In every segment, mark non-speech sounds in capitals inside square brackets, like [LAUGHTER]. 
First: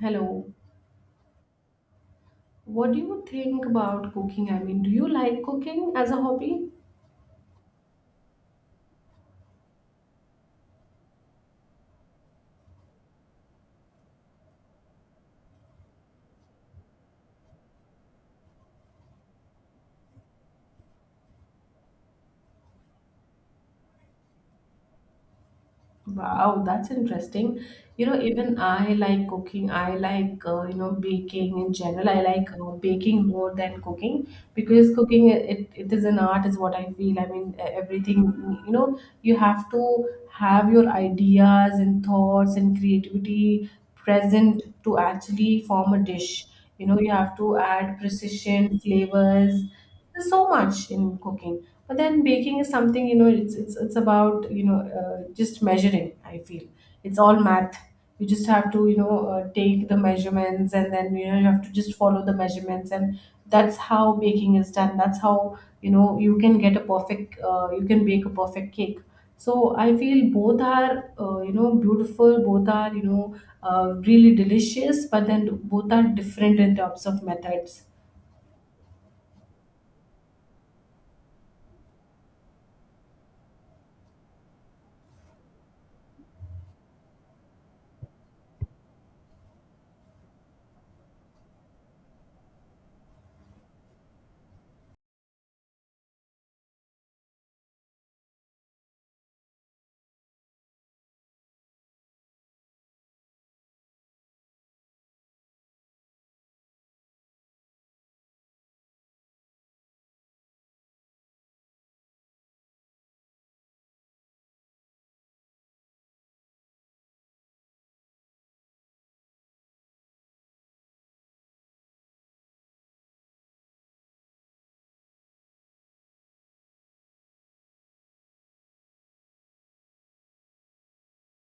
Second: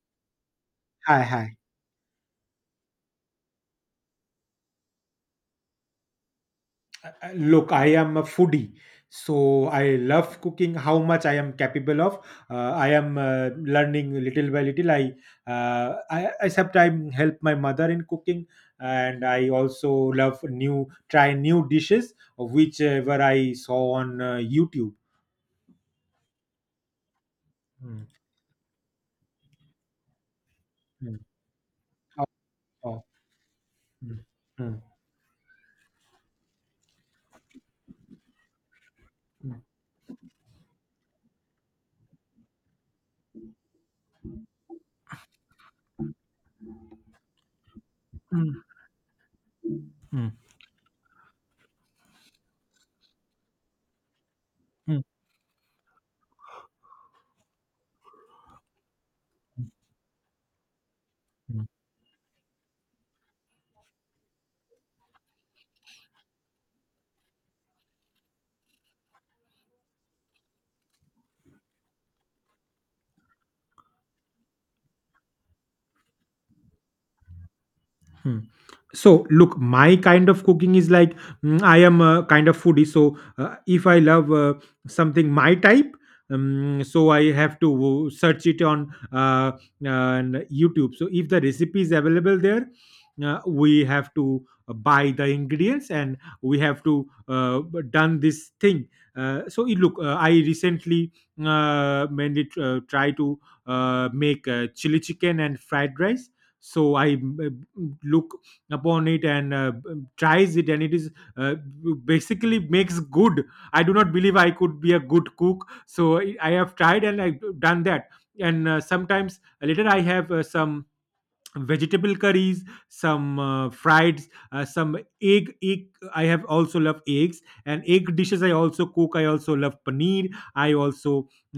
Hello. Hi, hi. What do you think about cooking? I mean, do you like cooking as a hobby? Look, I am a foodie, so I love cooking. How much I am capable of, I am learning little by little. I sometimes help my mother in cooking, and I also love new dishes, whichever I saw on YouTube. Wow, that's interesting. You Mm, know, even I like cooking. I like, mm. baking in general. I Oh, like oh. baking more than mm, cooking mm, because cooking, it is an art, is what I feel. I mean, everything, you have to have your ideas and thoughts and creativity present to actually form a dish. You know, you have to add mm, precision, flavors. There's mm, so much in cooking, but then baking is something. It's about mm, just measuring. I feel it's all math. You just have to take the measurements and then you have mm. to just follow the measurements and that's how baking is done. That's how you can get a perfect you can bake a perfect cake. So I feel both are beautiful. Both are really delicious, but then both are different in terms of methods. Hmm. So, look, my kind of cooking is like I am a kind of foodie. So, if I love something my type, so I have to search it on YouTube. So, if the recipe is available there, we have to buy the ingredients and we have to done this thing. Look, I recently mainly try to make chili chicken and fried rice, so I uh, look upon it and tries it and it is uh, basically makes good. I do not believe I could be a good cook, so I have tried and I've done that. And sometimes later I have some vegetable curries, some fried some egg. I have also love eggs and egg dishes. I also cook, I also love paneer. I also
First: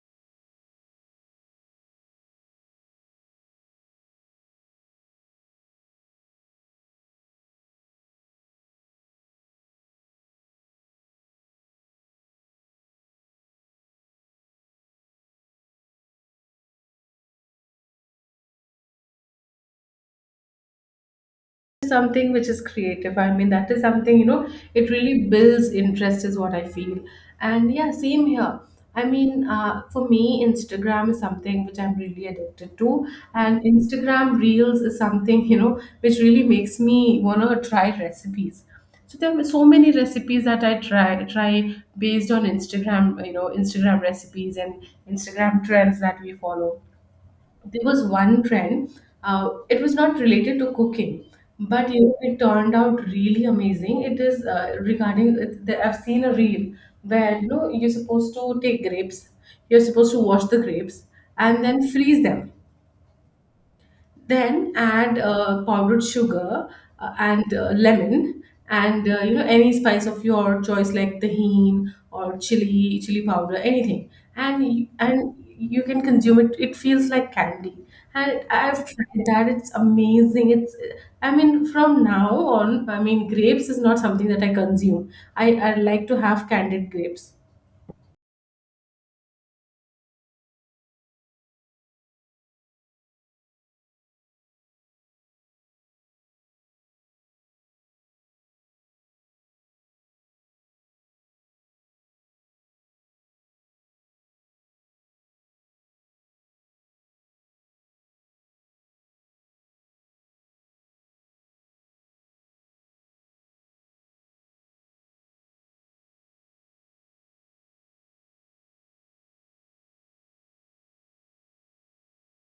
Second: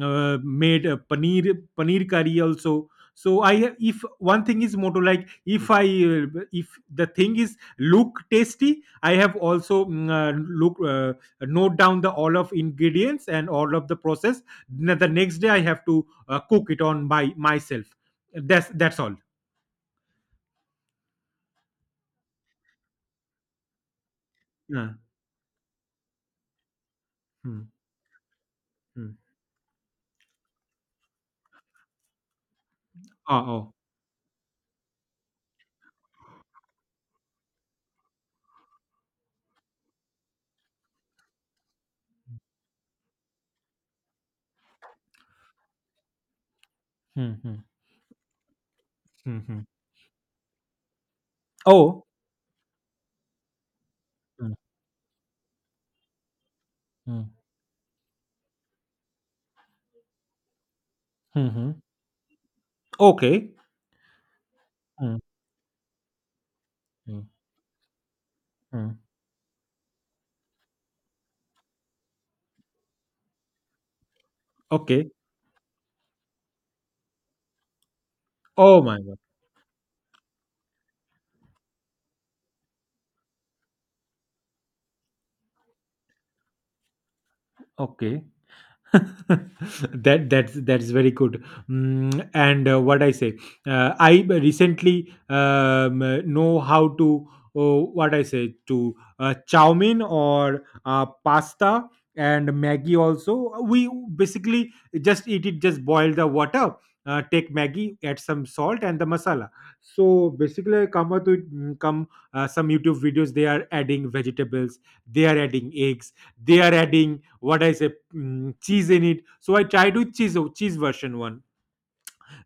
made a paneer curry also. So I, if one thing is motto, like if I uh, if the thing is look tasty, I have also look note down the all of ingredients and all of the process. The next day I have to cook it on by myself. That's Something which is creative. I mean, that is something, you know, it all. really builds interest, is what I feel. Hmm, And yeah, same here. I hmm. mean, for me, Instagram is something which I'm really addicted to. Ah, And oh. Instagram Reels is something, you know, which really makes me want to try recipes. So there were so many recipes that I try based on Instagram, you know, Instagram recipes and Instagram trends that we follow. Hmm, hmm, There was one trend. hmm, Uh, hmm. it was not related to cooking, but you Oh. know, it turned out really amazing. It is Hmm, regarding I've seen a reel hmm, where you're supposed to take grapes, you're supposed to wash the grapes hmm, and hmm. then freeze them. Okay. Then Hmm, add powdered sugar hmm, and lemon hmm. and any spice of your choice like tahini or chili, chili powder, anything. And y- Okay. and you can consume it. It feels like candy. And I've Oh my god. tried that. It's amazing. It's, I mean from now on, I mean grapes is not something that I consume. I like to have candied grapes. Okay. [LAUGHS] That's very good. And what I say, recently know how to, oh, what I say, to chow mein or pasta and maggie also. We basically just eat it, just boil the water, take maggie, add some salt and the masala. So basically I come out with mm, come some YouTube videos. They are adding vegetables, they are adding eggs, they are adding, what I say, cheese in it. So I tried with cheese version one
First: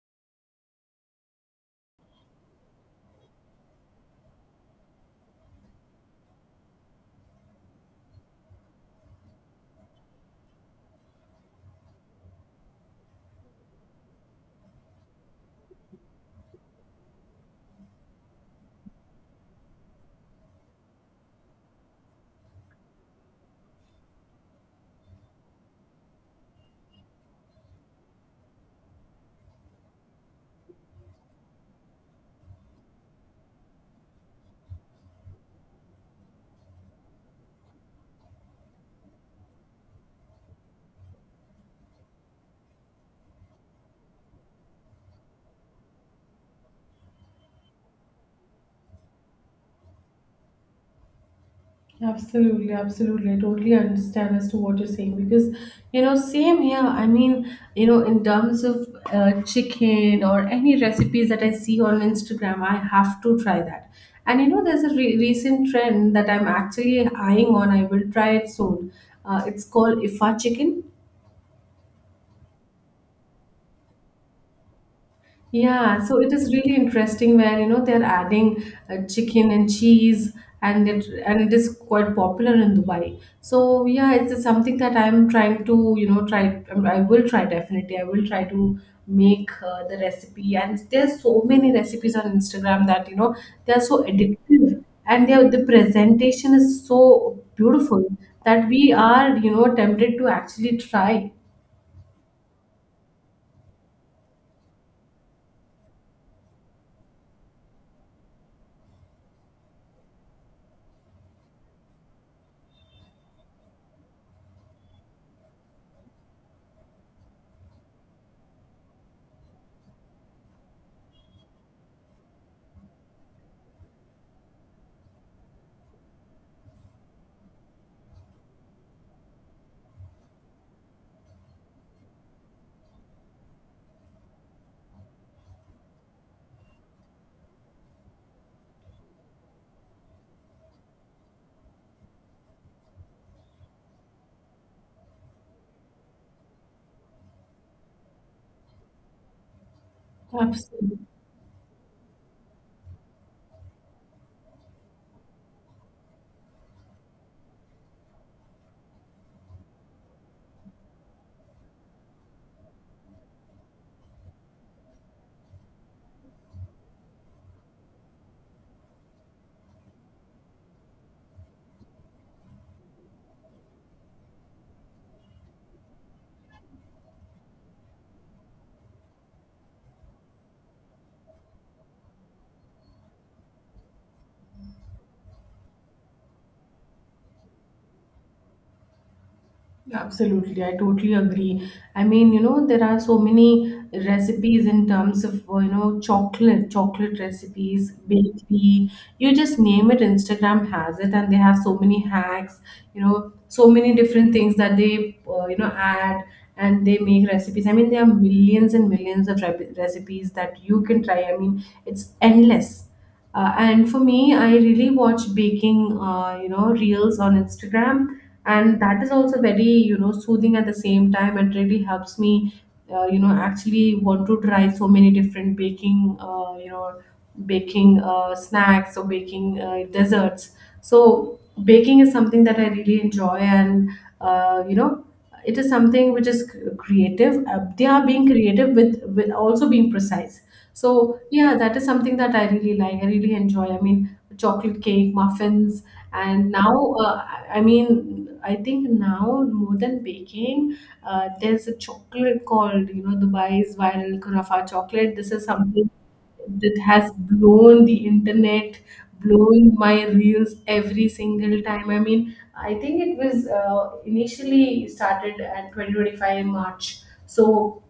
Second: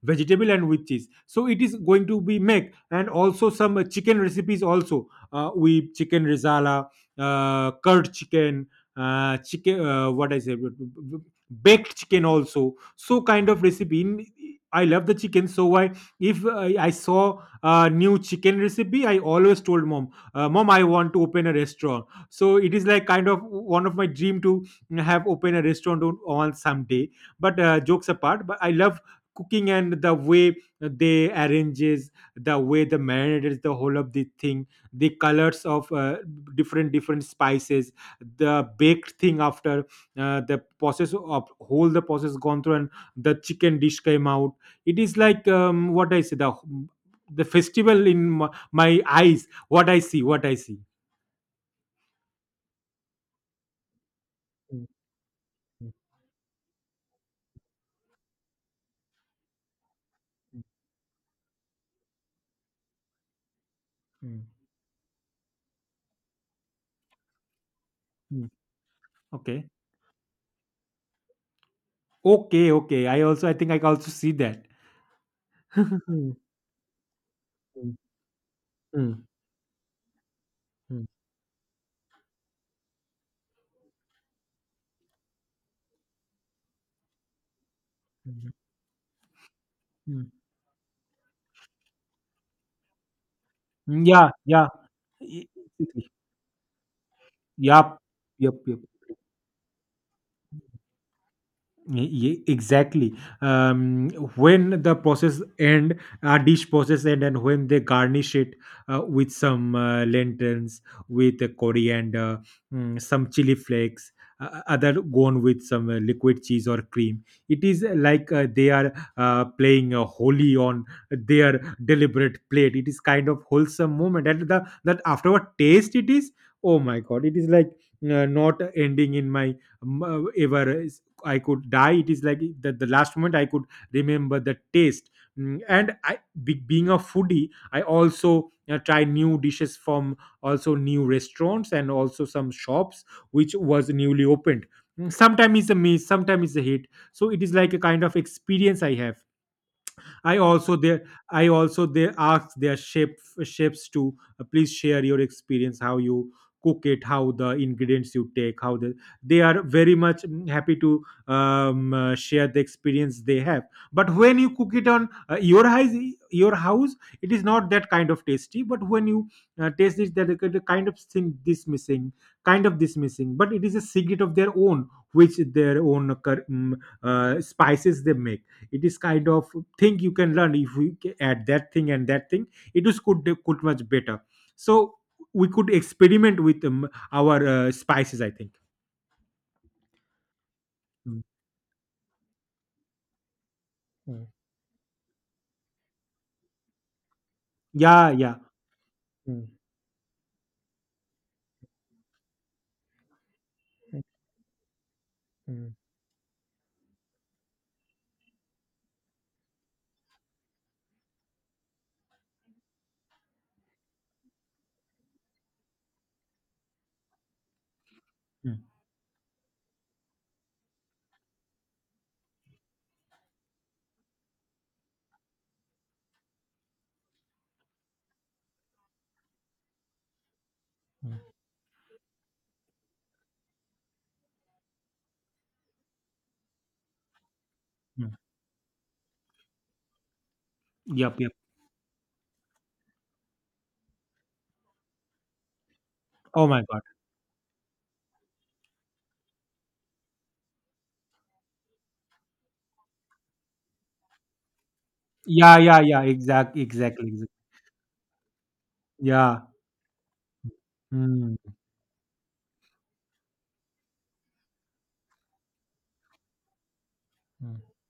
vegetable and with cheese, so it is going to be make. And also some chicken recipes also, we chicken risala, curd chicken, chicken, what I say b- b- baked chicken also. So kind of recipe in, I love the chicken. So I if I, I saw a new chicken recipe, I always told mom, mom, I want to open a restaurant. So it is like kind of one of my dream to have open a restaurant on someday. But jokes apart, but I love cooking and the way they arranges, the way the marinades, the whole of the thing, the colors of different different spices, the baked thing after the process of whole the process gone through, and the chicken dish came out. It is like what I say, the festival in my eyes, what I see, what I see. Absolutely, absolutely. I totally understand as to what you're saying because, Mm, you know, same here. I mean, you know, in terms of chicken or mm, any recipes that I see on Instagram, I have to try that. And, mm, you know, there's a recent trend that I'm actually eyeing on. I will try mm, it mm. soon. It's Okay, called Ifa chicken. okay, okay, I also, I think I can also see that. Yeah, [LAUGHS] so it Mm, is really interesting where mm, they're adding mm, chicken and cheese, and it mm, and it is quite popular in Dubai. So yeah, it's something that I'm trying to try. I mean, I will try definitely. I will try mm, to make the mm. recipe. And there's so many recipes on Instagram that they are so Hm, ja, ja. addictive, and J their the wirklich. presentation is so Ja. beautiful Jup, that jup. we are tempted to actually try. Yeah, exactly. um, when the process end, a dish process end, and when they garnish it with some lentils, with coriander, some chili flakes, other gone with some liquid cheese or cream, it is like they are playing holy on their deliberate plate. It is kind of wholesome moment. And the that afterward taste it is, oh my god, it is like not ending in my ever. I could die. It is like that the last moment I could remember the taste. And being a foodie, I also try new dishes from also new restaurants and also some shops which was newly opened. Sometimes it's a miss, sometimes it's a hit. So it is like a kind of experience I have. I also Absolutely. there I also they ask their chefs to, please share your experience, how you cook it, how the ingredients you take, how the they are very much, happy to share the experience they have. But when you cook it on your house, it is not that kind of tasty. But when you taste it, that the kind of thing this missing, kind of this missing, but it is a secret of their own, which their own spices they make. It is kind of thing you can learn. If we add that thing and that thing, it is could much better. So we could experiment with our spices, I think. Yeah, absolutely, I totally Mm. agree. I mean, you know, there are so many Mm, recipes in terms of, you know, chocolate, chocolate recipes, yeah, yeah. bakery. You mm, just name it, Instagram has it, and they have so many hacks, you know, so many mm, different things that they, you know, mm, add and they make recipes. I mean, there are millions and millions of rep recipes that you can try. I mean, it's endless. And for me, I really watch baking, you know, reels on Instagram, Mm, and that is also very, you know, soothing at the same time. It really helps me, you know, actually want to try so many different baking, you know, baking snacks or baking desserts. mm. So baking is something that I really enjoy, and you know, it is something which is creative. They are mm. being creative with also being precise, Yep, so yep. yeah, that is something that I really like. I really enjoy. I mean, chocolate cake, muffins, Oh and my god. now I mean, I think now more than baking, there's a chocolate called Dubai's viral Khurafa chocolate. This is Yeah, yeah, something yeah, that exactly, has exactly. blown the internet, yeah blown my reels every mm, single time. I mean, I think it was initially started at 2025 in March. Mm, So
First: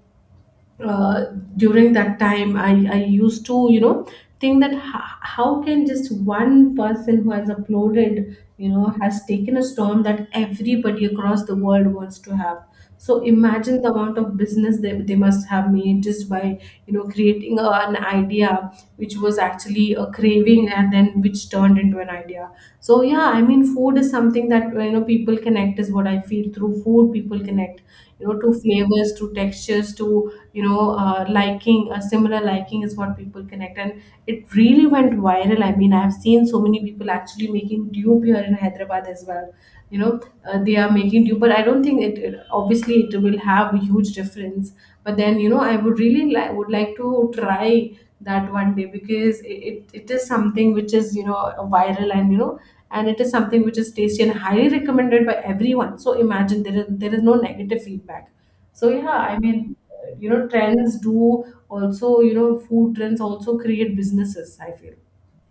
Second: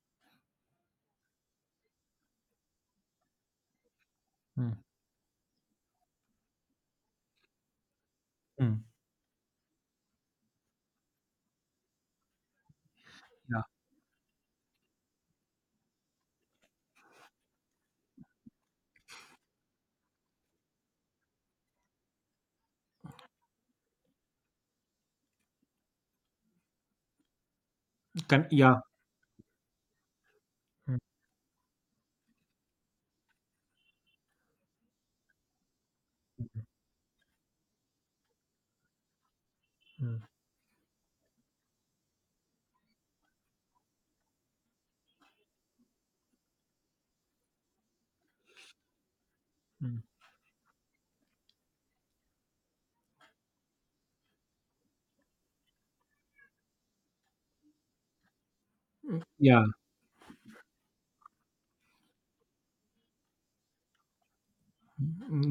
uh, during that time I used to think that mm, how can just one person who has uploaded mm, has taken a storm that everybody across the world wants to have, so yeah imagine the amount of business they must have made just by creating a, an idea which was actually a craving and then which turned into an idea. So yeah, I mean, food is something that people connect is what I feel through food. People connect, you know, to yeah. flavors, to textures, to mm, liking. A similar liking is what people connect, and it really went viral. I mean, I have seen so many people actually making dupe here in Hyderabad as well. You know, mm, they are making dupe, but I don't think it obviously it will have a huge difference. But then you know, I would really like to try that one day because it, it, mm. it is something which is viral and and it is something which is tasty and highly recommended by everyone, so imagine there is no negative feedback. So yeah, I Yeah. mean trends do also food trends also create businesses, I feel.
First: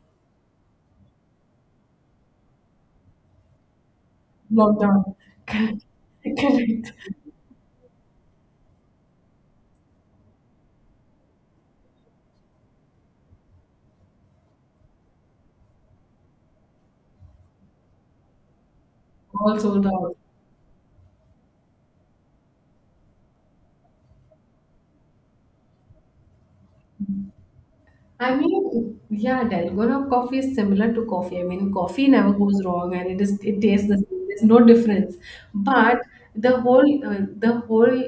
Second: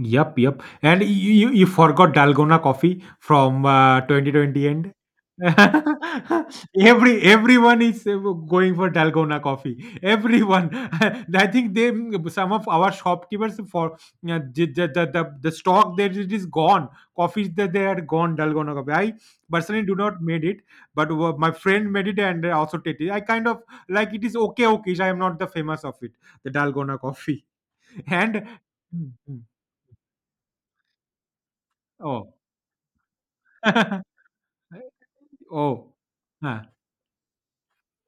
Yep, yep. And you forgot dalgona coffee from 2020 end. Lockdown. [LAUGHS] [LAUGHS] Correct. Everyone is going for dalgona coffee. Everyone, [LAUGHS] I think they, some of our shopkeepers for the stock that it is gone. Coffees that they are gone dalgona coffee. I Also personally do down. not made it, but my friend made it and also tasted it. I kind of like it is okay. Okay, I am not the famous of it. The dalgona coffee. [LAUGHS] I And. mean, Hmm, hmm. yeah, Dalgona coffee is similar to coffee. I mean, coffee never Oh. goes wrong, and it is it tastes the [LAUGHS] same. There's no difference. Oh. But the Huh. Whole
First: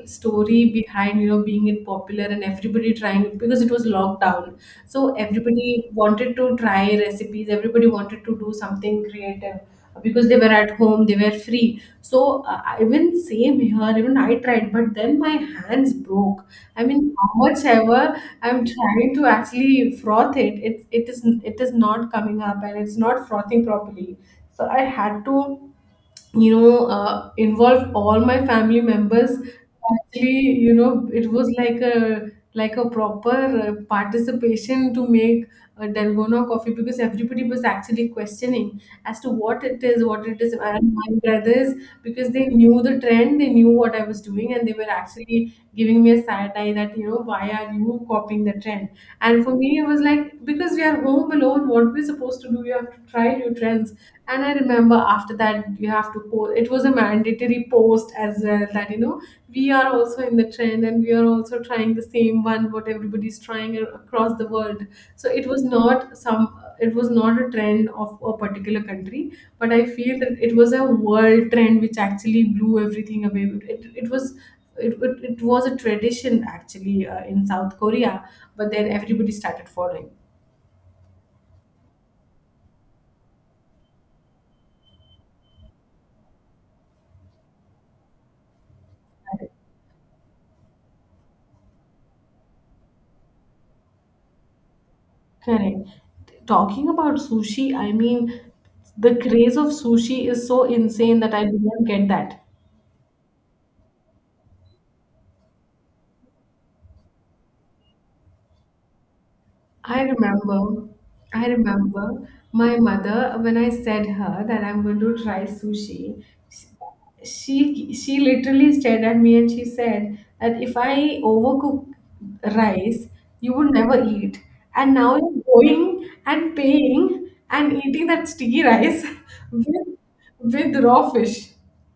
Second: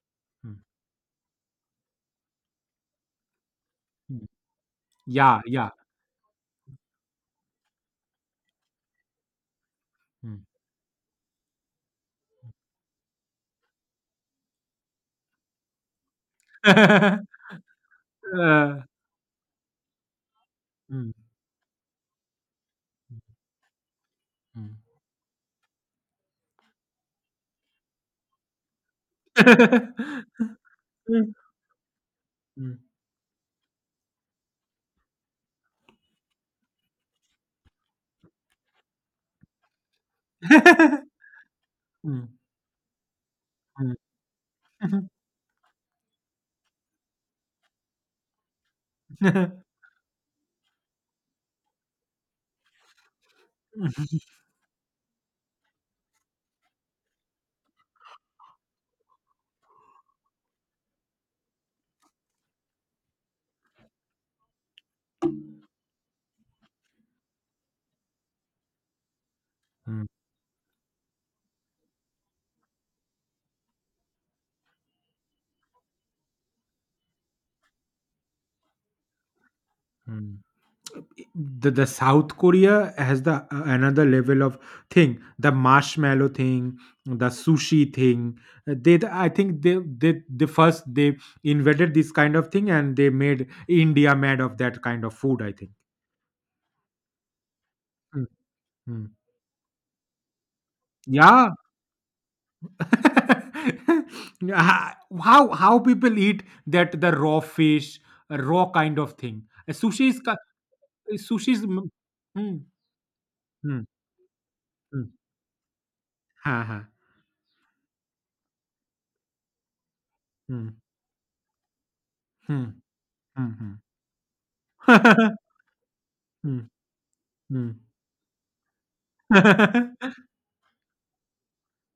Mm, story behind being it popular and everybody trying it because it was mm. lockdown, so Yeah, yeah. everybody wanted to try recipes. Everybody wanted to do something creative because they Mm. were at home, they were free, so even same here, even I tried but then my hands broke. I mean how [LAUGHS] much ever I'm Uh, trying to actually froth it, mm, is, it is not coming up and it's mm, not frothing properly, so I mm. had to, you know, involved all my family members. Actually, [LAUGHS] you know, it Mm. was like Mm, a proper participation to make a Dalgona coffee because everybody was actually questioning as to what it is, what it is. And my brothers, [LAUGHS] mm. because they knew the trend, they knew what Mm, I was doing, and they were [LAUGHS] actually giving me a side eye that why are you copying the trend? And for me, it was like because we are home alone, what we're supposed to do, you have to try new trends. And I remember after that, you have to post. It was a mandatory post as well that, you know, we are also in the trend and we are also trying the same one, what everybody's trying across the world. So it was not some, it was not a trend of a particular country, but I feel that it was a world trend which actually blew everything away. It was. It was a tradition actually in South Korea, but then everybody started following. mm. I, the South Korea has the a another level of thing, the marshmallow thing, the sushi thing. They the I think they first they invented this kind of thing, and they made India mad of that kind of food, I think. Correct. Talking about sushi, I Mm, mean, mm. the craze of sushi is so insane that I Yeah. did not get that. [LAUGHS] Yeah, how people eat that the raw fish, a raw kind of thing. A I sushi is ki- remember, I sushi is m- remember hmm, my mother when I hmm, said her that I'm going hmm. to try sushi. हाँ, हाँ, She literally stared at me and she said that hmm, if I overcook hmm, rice, you hmm, would hmm. never eat. And now you're [LAUGHS] going and Hmm, paying hmm. and eating that sticky rice [LAUGHS] with [LAUGHS] with raw fish.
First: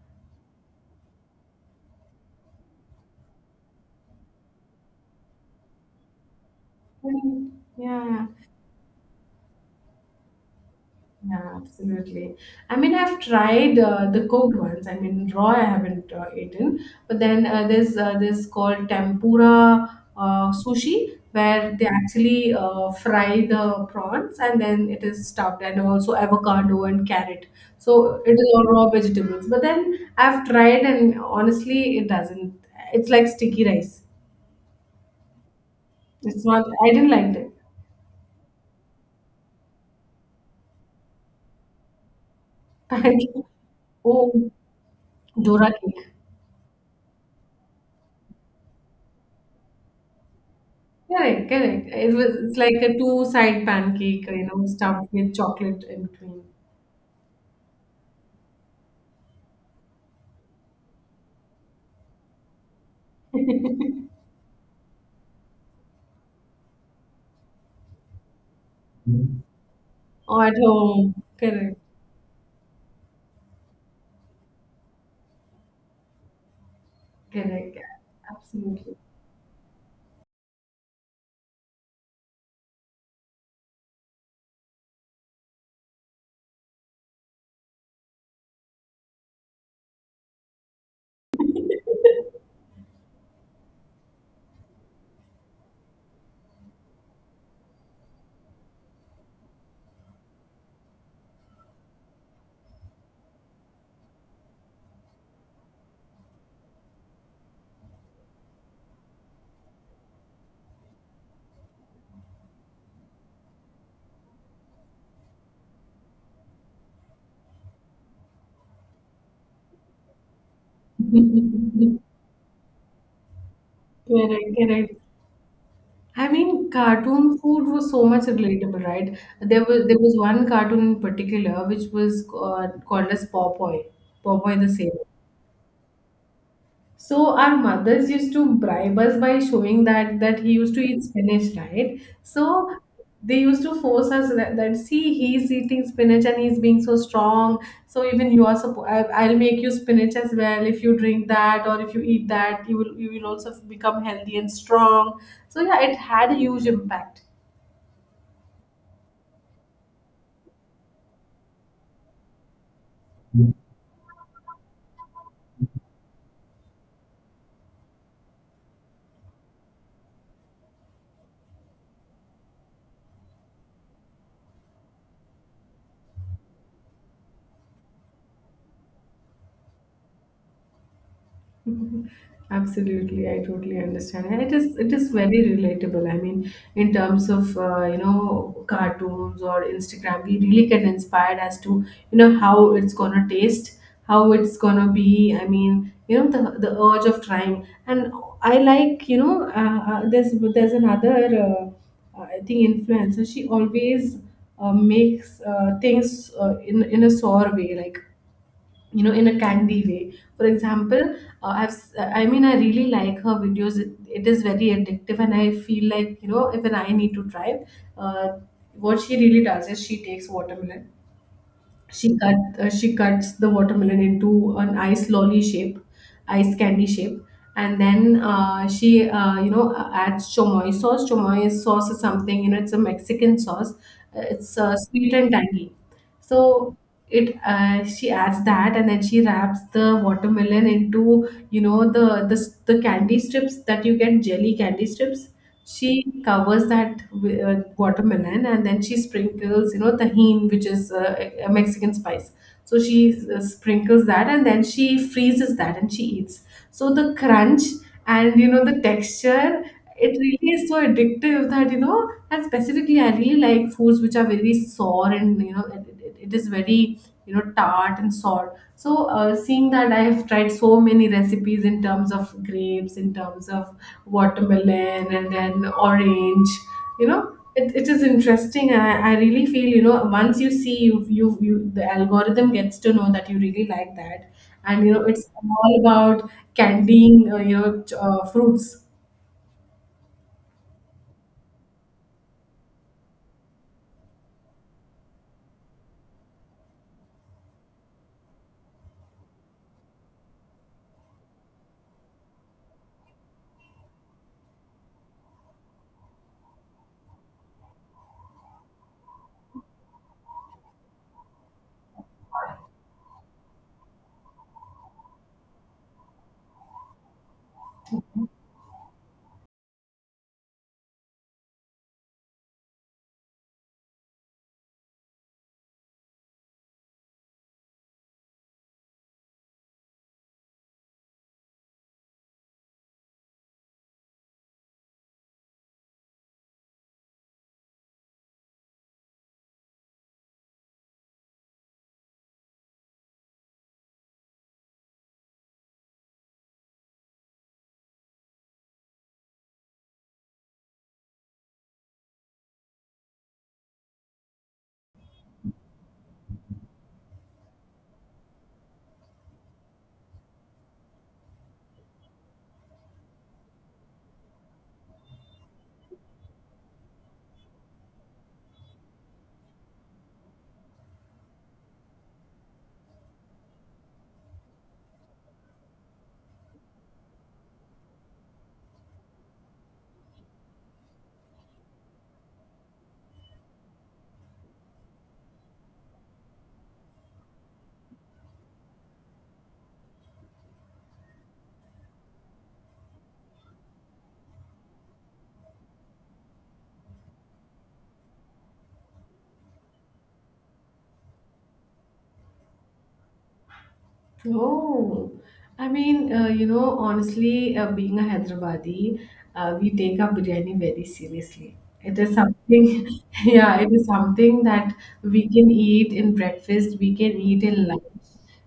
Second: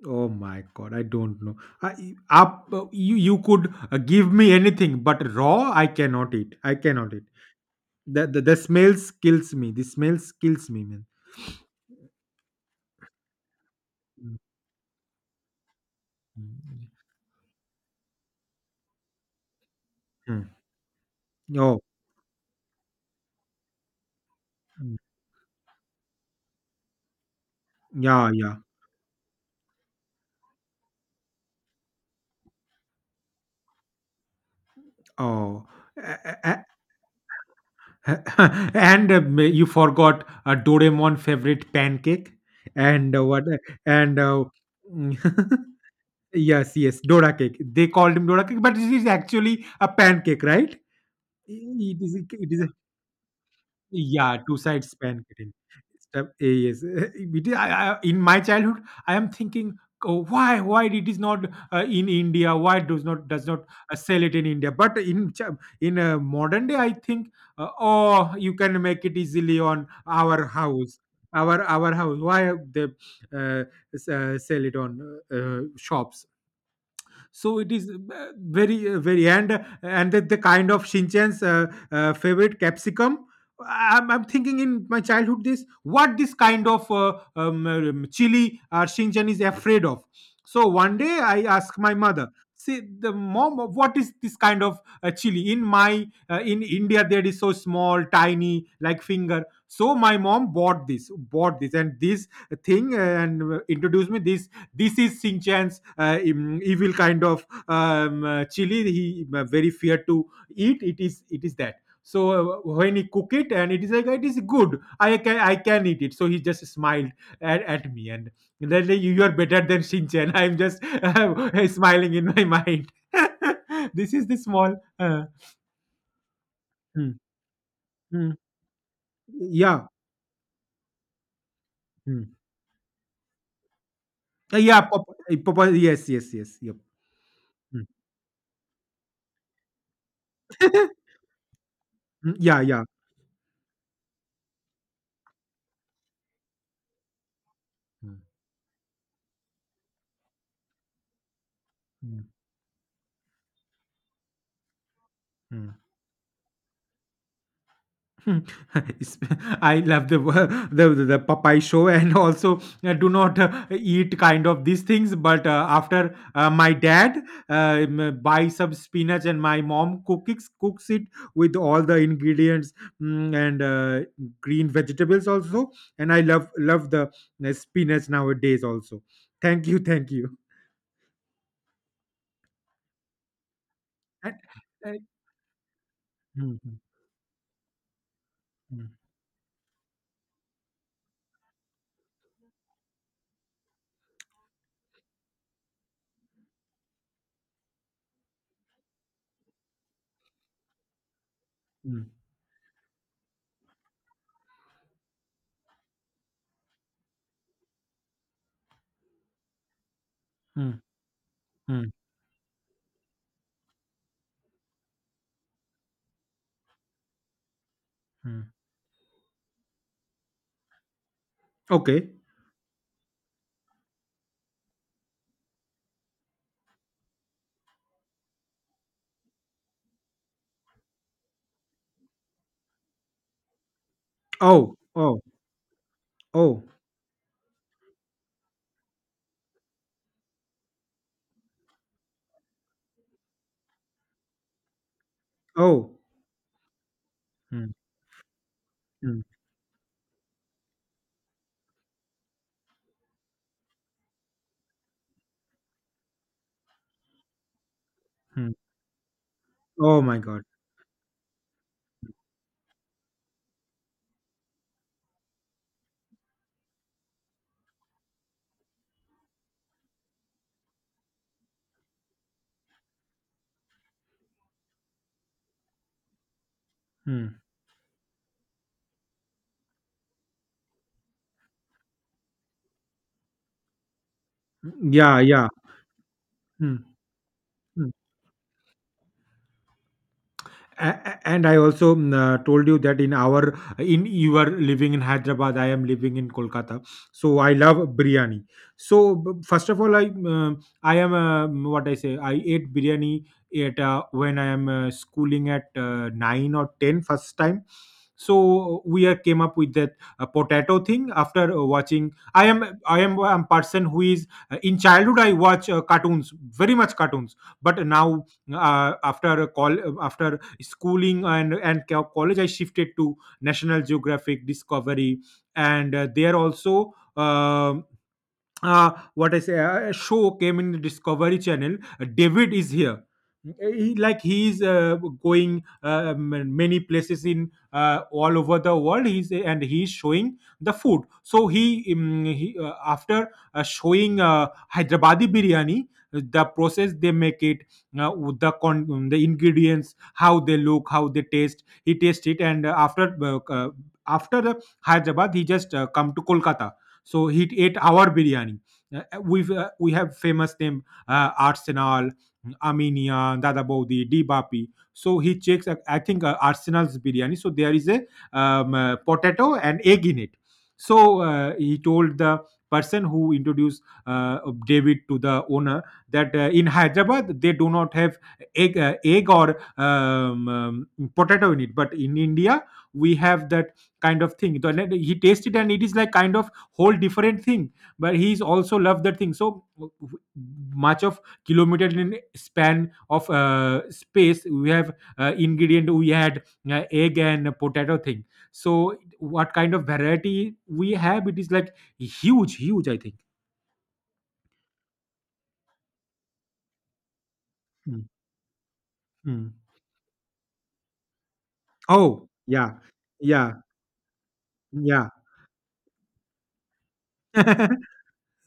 Oh my God, I don't know. You could give me anything, but raw I cannot eat. I cannot eat. Mm, yeah, The smells kills me. The smells kills me, man. yeah, absolutely. I mean, I've tried the Mm, cooked ones. I mean, raw I haven't eaten, mm, but then there's this called tempura mm. Sushi where Oh. they actually fry the prawns and then Hmm. it is stuffed and also avocado and carrot. So Yeah, it is yeah. all raw vegetables. But then I've tried and honestly, it doesn't. It's like sticky rice. Oh, a- It's a- not. I didn't like a- [LAUGHS] and you forgot a Doraemon favorite pancake and what it. [LAUGHS] And Oh, Dora [LAUGHS] cake. yes, yes, Dora cake. They called him Dora cake, but it is actually a pancake, right? Correct, correct. It It is. was It it's is. like a two-side pancake, Yeah, you two know, sides stuffed with pancake. chocolate and Step cream. A, yes. [LAUGHS] It is, in my childhood, I am thinking, oh, why it is not in India? Why does not sell it in India? But in ch- in modern day, I think, oh, you can make it easily on Or our at house, home. Correct, our house. Why they uh, sell it on shops? So it correct. Yeah, is absolutely. Very. And the kind of shinchan's favorite capsicum. I'm thinking in my childhood, this what this kind of chili or shinchan is afraid of. So one day I asked my mother, see the mom, what is this kind of chili. In my in India there is so small tiny like finger. So my mom bought this and this thing, and introduced me this, this is Singh Chan's evil kind of chili. He very feared to eat. It is that. So when he cook it and it is like it is good. I can eat it. So he just smiled at me and then you are better than Shin Chan. [LAUGHS] I'm just [LAUGHS] [LAUGHS] smiling in my mind. [LAUGHS] This is the Correct, small. correct. I mean, Hmm, cartoon food was so much hmm. relatable, right? There was Yeah. there was one cartoon in particular which was Hmm. Called as Popeye, Popeye the yeah. Sailor. Pop, yes. Yes. Yes. Yep. So our Hmm. mothers used to bribe us by showing that he used to eat [LAUGHS] spinach, right? Yeah. So Yeah. they used to force us that, that see he's eating spinach and he's being so strong. So Hmm, even you are supposed, I, I'll make you spinach as well. If you drink that or if you hmm, eat that, you will also become healthy and strong. So hmm. yeah, it had a huge impact. Hmm, [LAUGHS] it's, I love the [LAUGHS] the Popeye show, and [LAUGHS] also do not eat kind of these things. But after my dad buy some spinach, and my mom cooks it with all the ingredients, mm, and green vegetables also. And I love love the spinach nowadays also. Thank you, thank you. [LAUGHS] Absolutely, I totally understand, And, and it is it uh, is very relatable. I mean, mm, in terms of you know, mm, cartoons or Instagram, we really get inspired as to you know how it's gonna taste, how it's gonna be. I mean, you know the urge of trying, and I like there's another mm, mm, I think influencer. She always makes things in a sour way, like you know in a candy way, for mm, example. Mm, I mean, I really like her videos. It is very addictive, and I feel like you know even I need to try. uh, mm. what she really does is she takes watermelon. Okay. she cut she cuts the watermelon into an ice lolly shape, ice candy shape, and then she you know adds chomoy sauce. Chomoy sauce is something, you know, it's a Mexican sauce. It's Oh, sweet oh, and tangy, so oh, it she adds that and then she wraps the watermelon into you know the candy strips that you get, jelly candy strips. oh. She covers that Mm. watermelon, and then she Mm, sprinkles, you know, tahine, which is a Mexican spice. So she sprinkles that and then she freezes that and she eats. So the crunch and you mm. know the texture, Oh it my really god. is so addictive that you know, and specifically I really like foods which are very sour, and you know it is very you know tart and sour. So seeing that, I've tried so many recipes in terms of grapes, in terms of watermelon and then orange. You know, Mm. it is interesting, and I really feel, you know, once you see, you the algorithm gets to know that you really like that, and you Mm, know yeah, it's yeah. all about Mm, candying mm. Fruits. A- and I also told you that in our in you are living in Hyderabad, I am living in Kolkata, so I love biryani. So first of all, I mm, I am mm, what I say I ate biryani at when I am schooling at 9 or 10 first time. So we are came up with that potato thing after watching. i am I am a person who is, in childhood I watch cartoons, very much cartoons. But now after a call after schooling and college, I shifted to National Geographic, Discovery. And there also a show came in the Discovery Channel. David is here. He is going many places in all over the world. He's showing the food. So he after showing Hyderabadi biryani, the process they make it, with the the ingredients, how they look, how they taste. He tastes it, and uh, after the Hyderabad, he just come to Kolkata, so he ate our biryani. We have famous name, Arsenal, Aminia, Dada Bodhi, Dibapi. So he checks, I think, Arsenal's biryani. So there is a potato and egg in it. So he told the person who introduced uh, David to the owner that in Hyderabad they do not have egg, egg or potato in it, but in India we have that kind of thing. He tasted and it is like kind of whole different thing, but he's also loved that thing. So much of kilometer in span of space we have ingredient, we had egg and potato thing. So what kind of variety we have, it is like huge I think. Oh, I mean, you know, honestly, being a Mm, Hyderabadi, mm. We take our biryani very seriously. It is Oh, something, yeah, [LAUGHS] yeah, yeah, it is something that yeah. we can eat in breakfast, we can eat in lunch, [LAUGHS]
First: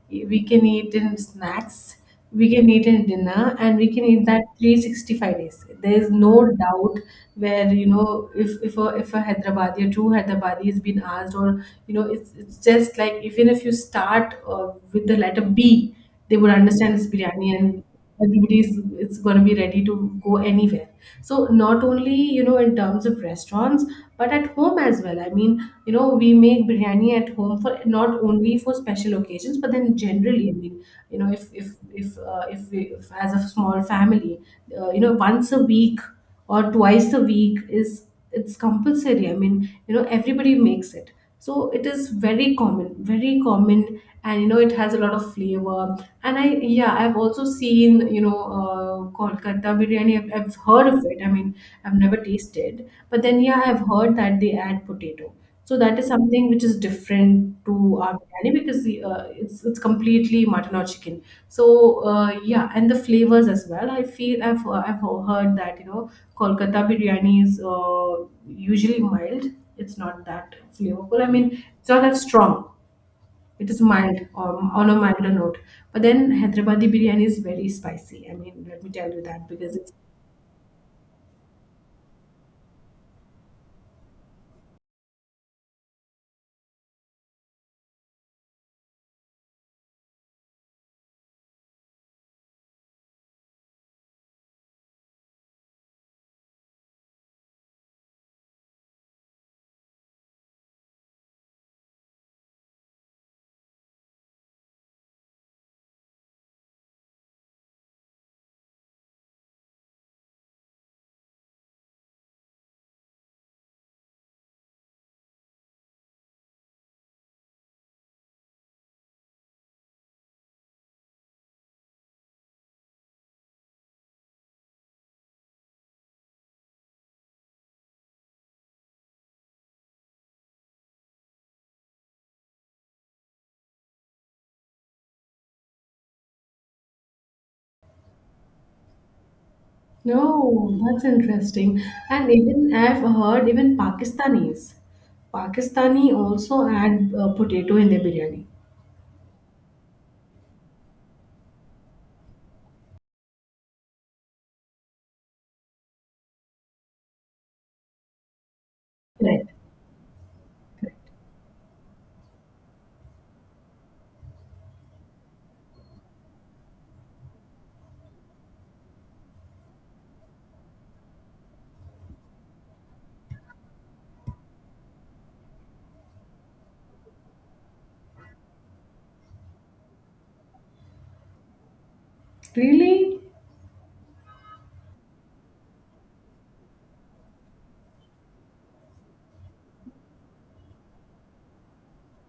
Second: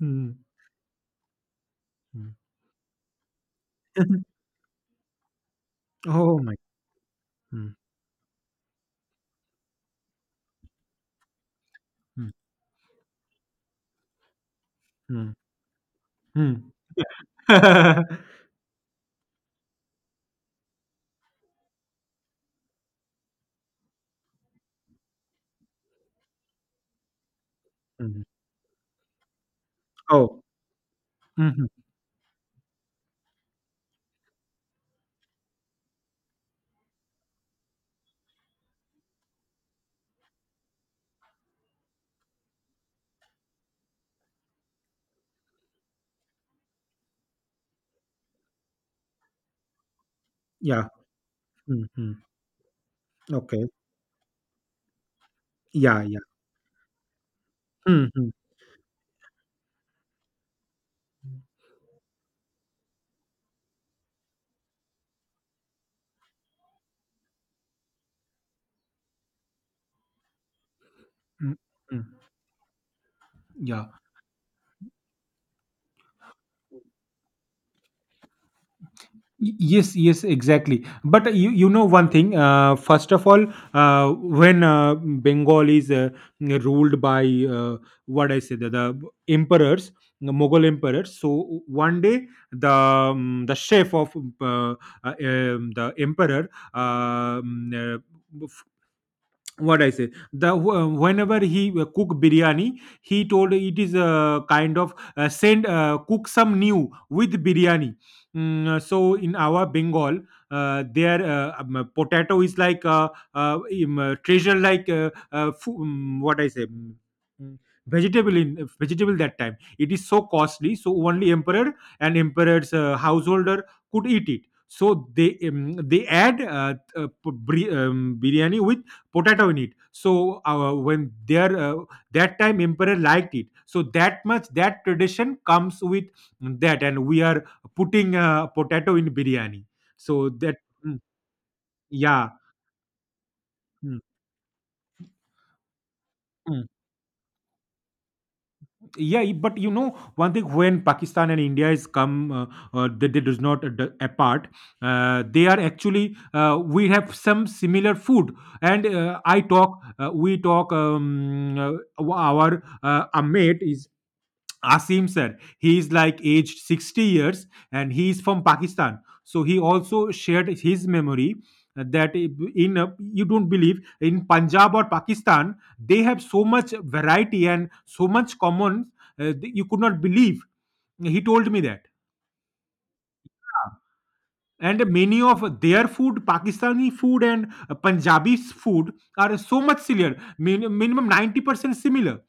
Mm, we can eat in snacks, mm. we can eat in dinner, and we can eat [LAUGHS] that 365 days, there is Oh no my. doubt. Where Mm, you know if if a Hyderabadi or two Hyderabadi has been asked, or you know mm, it's just like, even if you start with the mm, letter B, they would mm. understand it's biryani, and [LAUGHS] everybody's it's going to be ready to go anywhere. So not only you know in terms of restaurants, but at home as well. I mean, you know, we make biryani at home for not Mm. only for special occasions, but then Oh, generally. I mean, you know, mhm, if as a small family, you know, once a week or twice a week, is it's compulsory. I mean, you know, everybody makes it. So it is very common, very common. And you know it has a lot of flavor. And i yeah, I've also seen, you know, Kolkata biryani. I've yeah. heard of it. I mean, I've Mm-hmm. never tasted, but then yeah, Okay. I've heard that they add potato. So that Yeah, is yeah. something which is different to Mm, our mm, biryani, because it's completely mutton or chicken. So yeah, and the flavors as well. I feel I've heard that you know Kolkata biryani is usually mild. It's not that flavorful. I mean, mm, it's not mm. that strong. It is Yeah. mild, on a milder note. But then Hyderabadi biryani is very spicy. I mean, let me tell you that, Y- because it's Yes, yes, exactly. But you know one thing. First of all, when Bengal is ruled by what I say, the emperors, the Mughal emperors. So one day, the chef of uh, uh, the emperor, um, uh, what I say. The wh- whenever he cook biryani, he told it is a kind of, send cook some new with biryani. So in our Bengal, their potato is like treasure, like fu- what I say. Mm, mm, vegetable, in vegetable that time, it is so costly, so only emperor and emperor's householder could eat it. So they add biryani with potato in it. So when there that time emperor liked it so that much that tradition comes with that, and we are putting potato in biryani. So that. No, Mm, that's interesting. yeah. And even I've heard even Mm, Pakistanis, Pakistani also mm. add potato in their biryani. Yeah, but you know one thing, when Pakistan and India is come, they does not apart. They are actually, we have some similar food. And I Right? talk we talk, our a mate is Asim sir, he is like aged 60 years and he is from Pakistan. So he also shared his memory that in you don't believe, in Punjab or Pakistan they have so much variety and so much common, uh, you could not believe. He told me that. Really? And many of their food, Pakistani food and Punjabi's food are so much similar, minimum 90% similar.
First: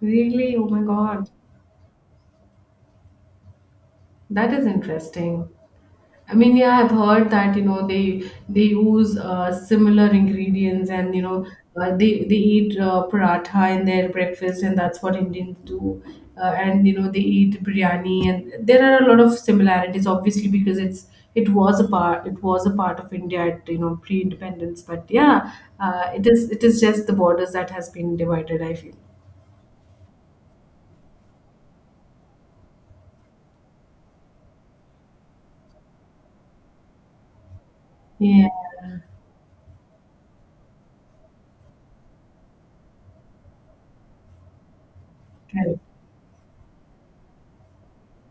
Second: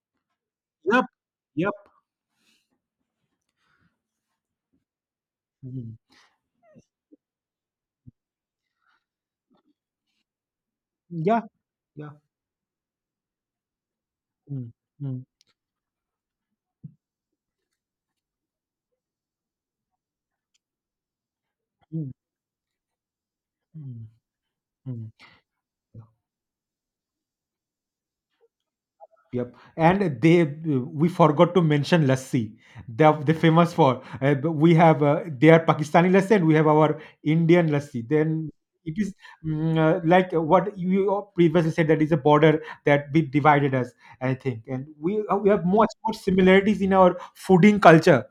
Really? Oh my Yep, God. yep. That is interesting. Mm. I mean, yeah, I've heard that you know they use similar ingredients, and you Yeah, know uh, yeah. they they eat paratha in their breakfast, Mm, and that's what mm, Indians do. And you know they eat biryani, and there are a lot of similarities obviously, because it's it was a mm, part it was a part of India at you know mm. pre-independence. But Mm. yeah, it is just the borders that has been divided, I feel. Yep, and they we forgot to mention lassi. They're they famous for. We have their Pakistani lassi, and we have our Indian lassi. Yeah, Then it is like what you previously said, that is a border that we divided us, I think. And we have correct. much more similarities in our fooding culture.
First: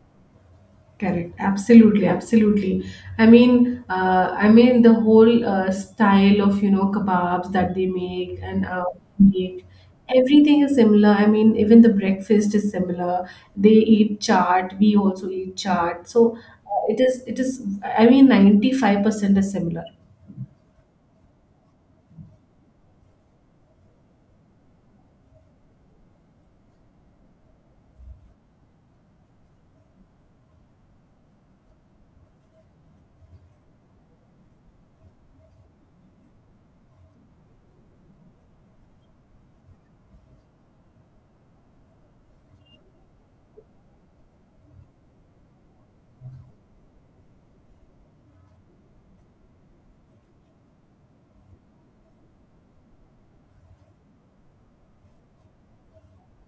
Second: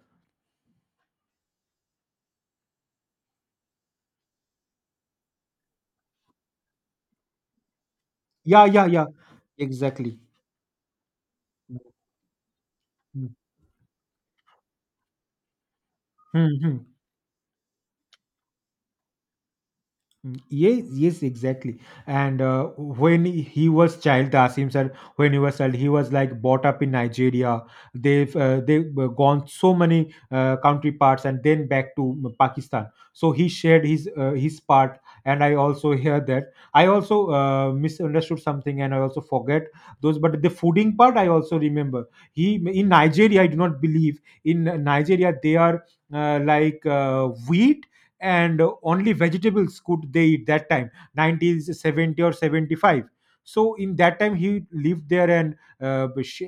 Correct. Absolutely, absolutely. I mean the whole style of you know kebabs that they make, and Yeah, yeah, yeah. make Exactly. everything is similar. I mean, even the breakfast is similar. They eat chaat. We also eat chaat. So Mm-hmm. It is. It is. I mean, 95% is similar. Mm, yes, yes, exactly. And when he was child, Tasim sir, when he was child, he was like brought up in Nigeria. They've gone so many country parts and then back to mm, Pakistan. So he shared his part, and I also [LAUGHS] hear that I also misunderstood something, and I also forget those. But the fooding part, I also remember. He In Nigeria, I do not believe, in Nigeria they are like wheat and only vegetables could they eat that time, 90s, 70 or 75. So in that time he lived there and, uh, sh-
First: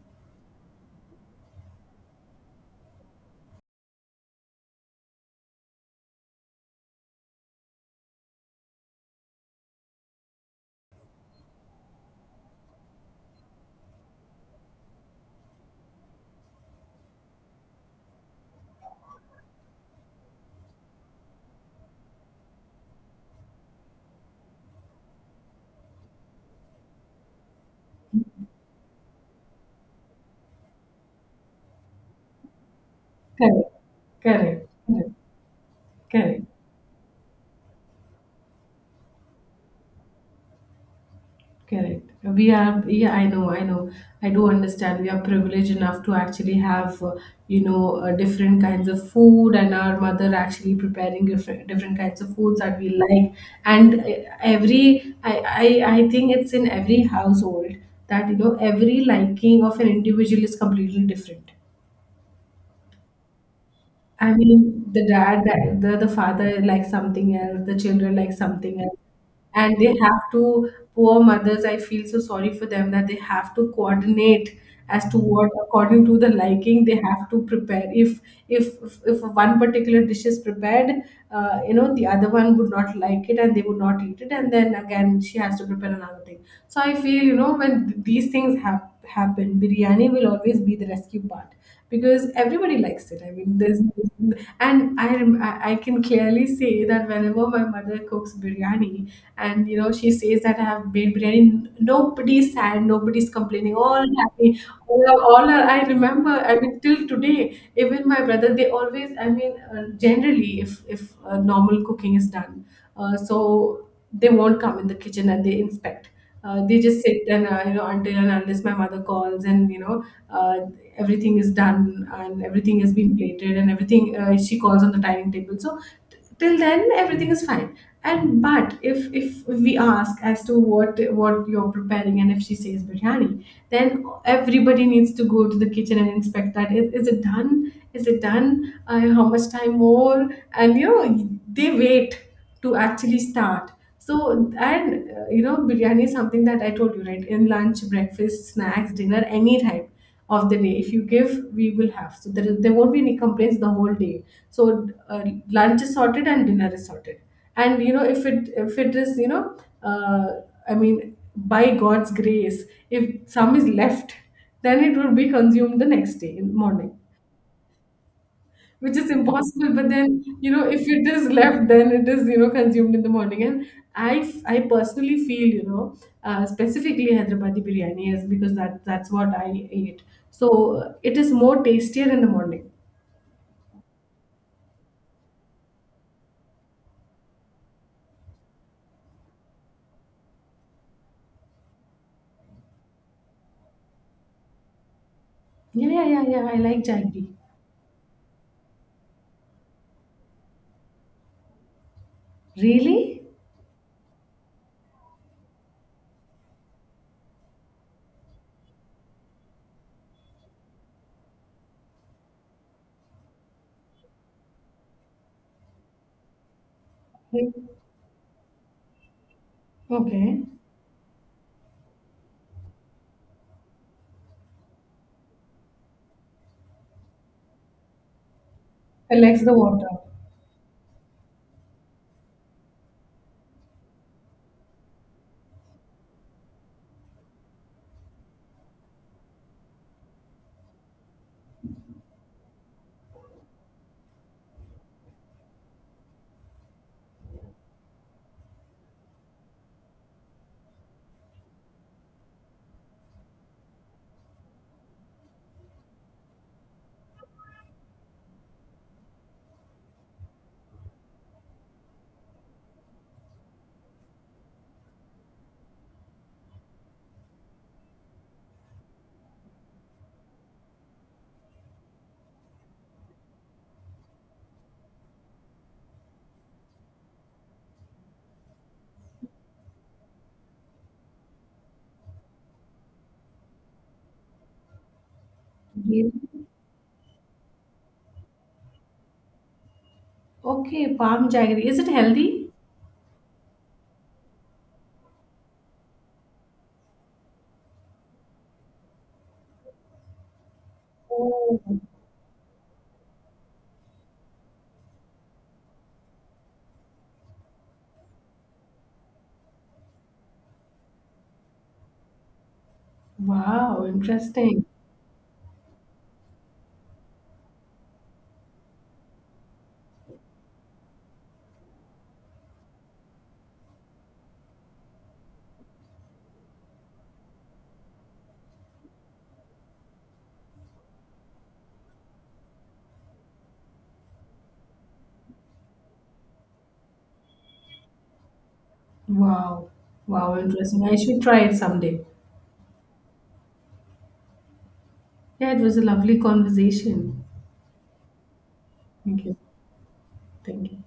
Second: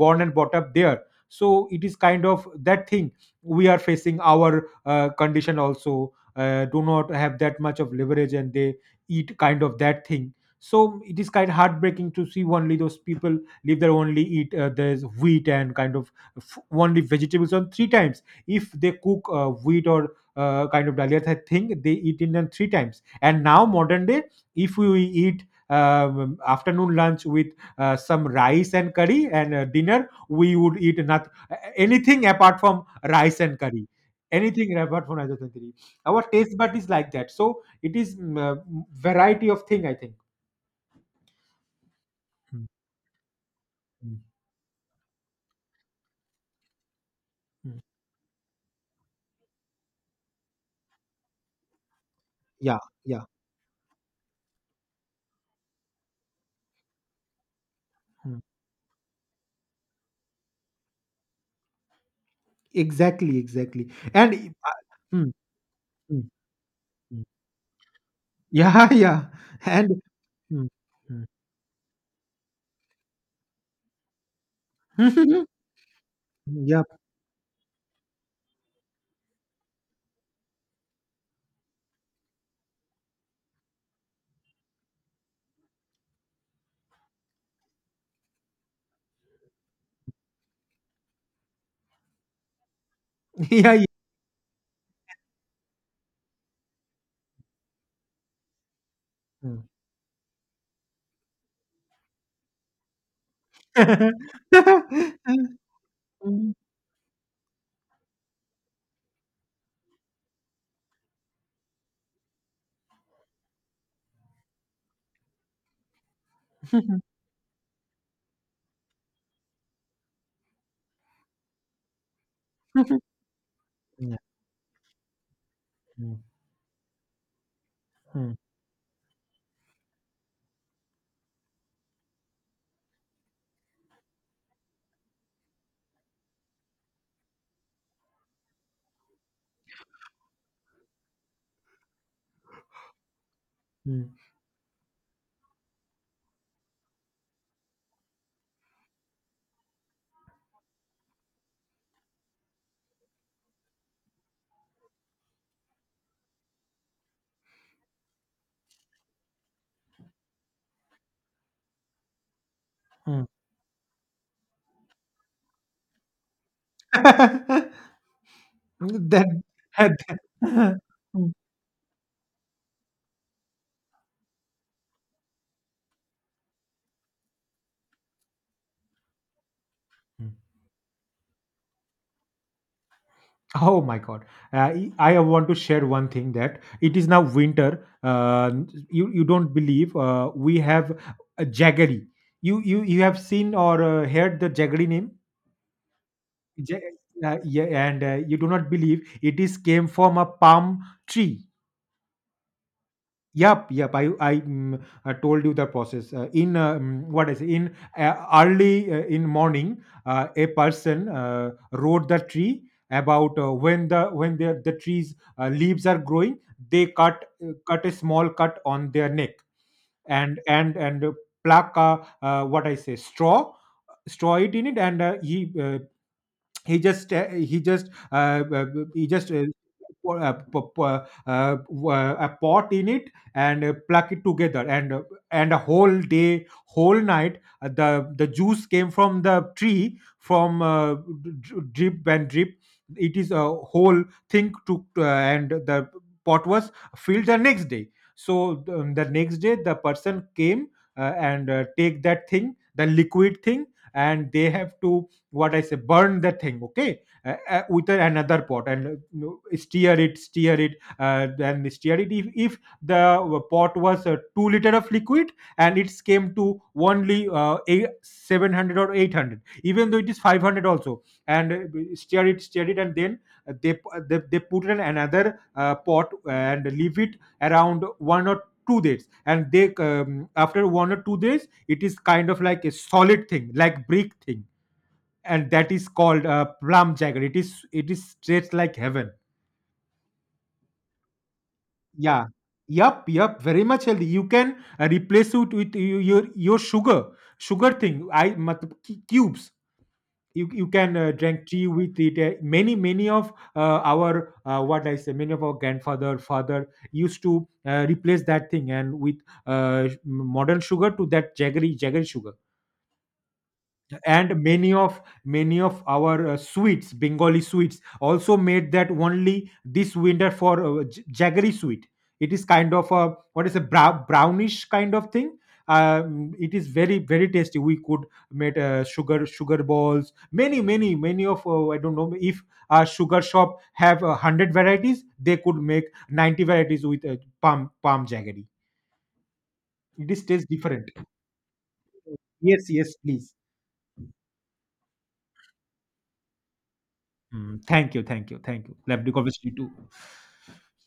born and brought up there. So it is kind of that thing, we are facing our condition also, do not have that much of leverage, and they eat kind of that thing. So it is kind of heartbreaking to see only those people live there, only eat, there's wheat and kind of only vegetables on three times. If they cook wheat or kind of dahlias, I think they eat Indian three times. And now modern day, if we eat afternoon lunch with some rice and curry, and dinner we would eat not anything apart from rice and Correct. curry. Correct. Anything apart Correct. from rice and curry. Our Correct. taste bud is like that. So it is variety of thing, I think. Correct. We Mm, have, yeah, I know, I know. mm, I do understand. We are privileged enough to actually have, you mm. know, different kinds of food, and our mother actually preparing different, different kinds of foods that Yeah, we yeah. like. And every, I think it's in every household that, you Mm. know, every liking of an individual is completely different. Exactly, exactly. I And mean, the mm, dad, the mm, father likes mm. something else, the children like something Yeah, [LAUGHS] else. yeah. And they And have to, mm, poor mm. mothers, I feel so sorry for them that they have to coordinate as to what, according to the liking, [LAUGHS] they yeah. have to prepare. If one particular dish is prepared, you know, the other one would not like it, and they would not eat it. And then again, she has to prepare another thing. So I feel, you know, when these things have happen, biryani will always be the rescue part, because everybody likes it. I [LAUGHS] mean, Yeah, there's yeah. and I rem- I can clearly say that whenever my mother cooks biryani, Mm. and you know she says that I have made biryani, nobody's sad, nobody's complaining, all [LAUGHS] happy, all are. I remember. Mm. I mean, till today, even my brother, they always. I mean, generally, if normal cooking is done, so they won't come in the kitchen and they inspect. They just sit, and you know, until and unless my mother calls, and you know uh, everything is done, and everything has [LAUGHS] been plated, and everything Yeah. She calls on the dining table. So Mm. till then everything is fine. Mm. And but if we ask as to what you're preparing, and if she says biryani, then everybody needs to go to the kitchen and inspect that is it done? Is it done? How much time more? And you know they wait to actually start. Mm. So, and you know, biryani is something that I told you, right? In lunch, breakfast, snacks, dinner, any time of the day. If you give, we will have. So, there won't be any complaints the whole day. So, lunch is sorted and dinner is sorted. And you know, if it is, you know, uh, I mean, by God's grace, Mm. if some is left, then it would be consumed the next day in morning, [LAUGHS] which is That impossible. But had then [LAUGHS] you know Mm. if it is left, then it is, you know, consumed in the morning, and i I personally feel, you know, specifically Hyderabadi biryani is, because that's what I ate. Mm. So it is more tastier in the morning. Oh my God. I want to share one thing, that it is now winter. You don't believe, we have a jaggery. You have seen or heard the jaggery name? Yeah, yeah, yeah, yeah, I Ja- like jaggery. Yeah, and you do not believe it is came from a palm tree. Really? Yep, yep. I told you the process. In mm, what is in Early in morning, a person wrote the tree about when the trees leaves are growing. They cut, Like, cut a small cut on their neck, and okay, pluck, what I say straw, straw it in it, and he just he just he I just like the water. pour- p- p- uh, a pot in it, and pluck it together, and a whole day, whole night, the juice came from the tree from, drip and drip. It is a whole thing to, and the pot was filled the next day. So the next day the person came, and take that thing, the liquid thing, and they have to, what I say, burn the thing, okay, with another pot, and no, stir it, stir it, then stir it. If the pot was 2 liter of liquid and it came to only eight, 700 or 800, even though it is 500 also, and stir it, stir it, and then, they put it in another pot and leave it around one or two days. And they after one or two days, it is kind of like a solid thing, like brick thing, and that is Really? called plum jagger. It is, it is straight like heaven. Okay, palm jaggery, is it healthy? Yeah. Yup, yup, very much healthy. You can replace it with your sugar, sugar thing. I matlab, cubes. You can drink Oh, tea with it. Many many of our, what I say, many of our grandfather, father used to replace that thing and with modern sugar to that jaggery, jaggery sugar. wow, And interesting. many of our sweets, Bengali sweets, also made that. Only this winter for jaggery sweet, it is kind of a, what is a, brownish kind of thing. It is very very tasty. We could make sugar, sugar balls. Many many of, I don't know if a sugar shop have a 100 varieties, they could make 90 varieties with palm jaggery. Wow, It is wow, tastes interesting. different. I should try it someday. Yes, yes, please. Yeah, it was a lovely conversation. Mm, thank you, thank you, thank you. Lovely Thank you. conversation too. Thank you.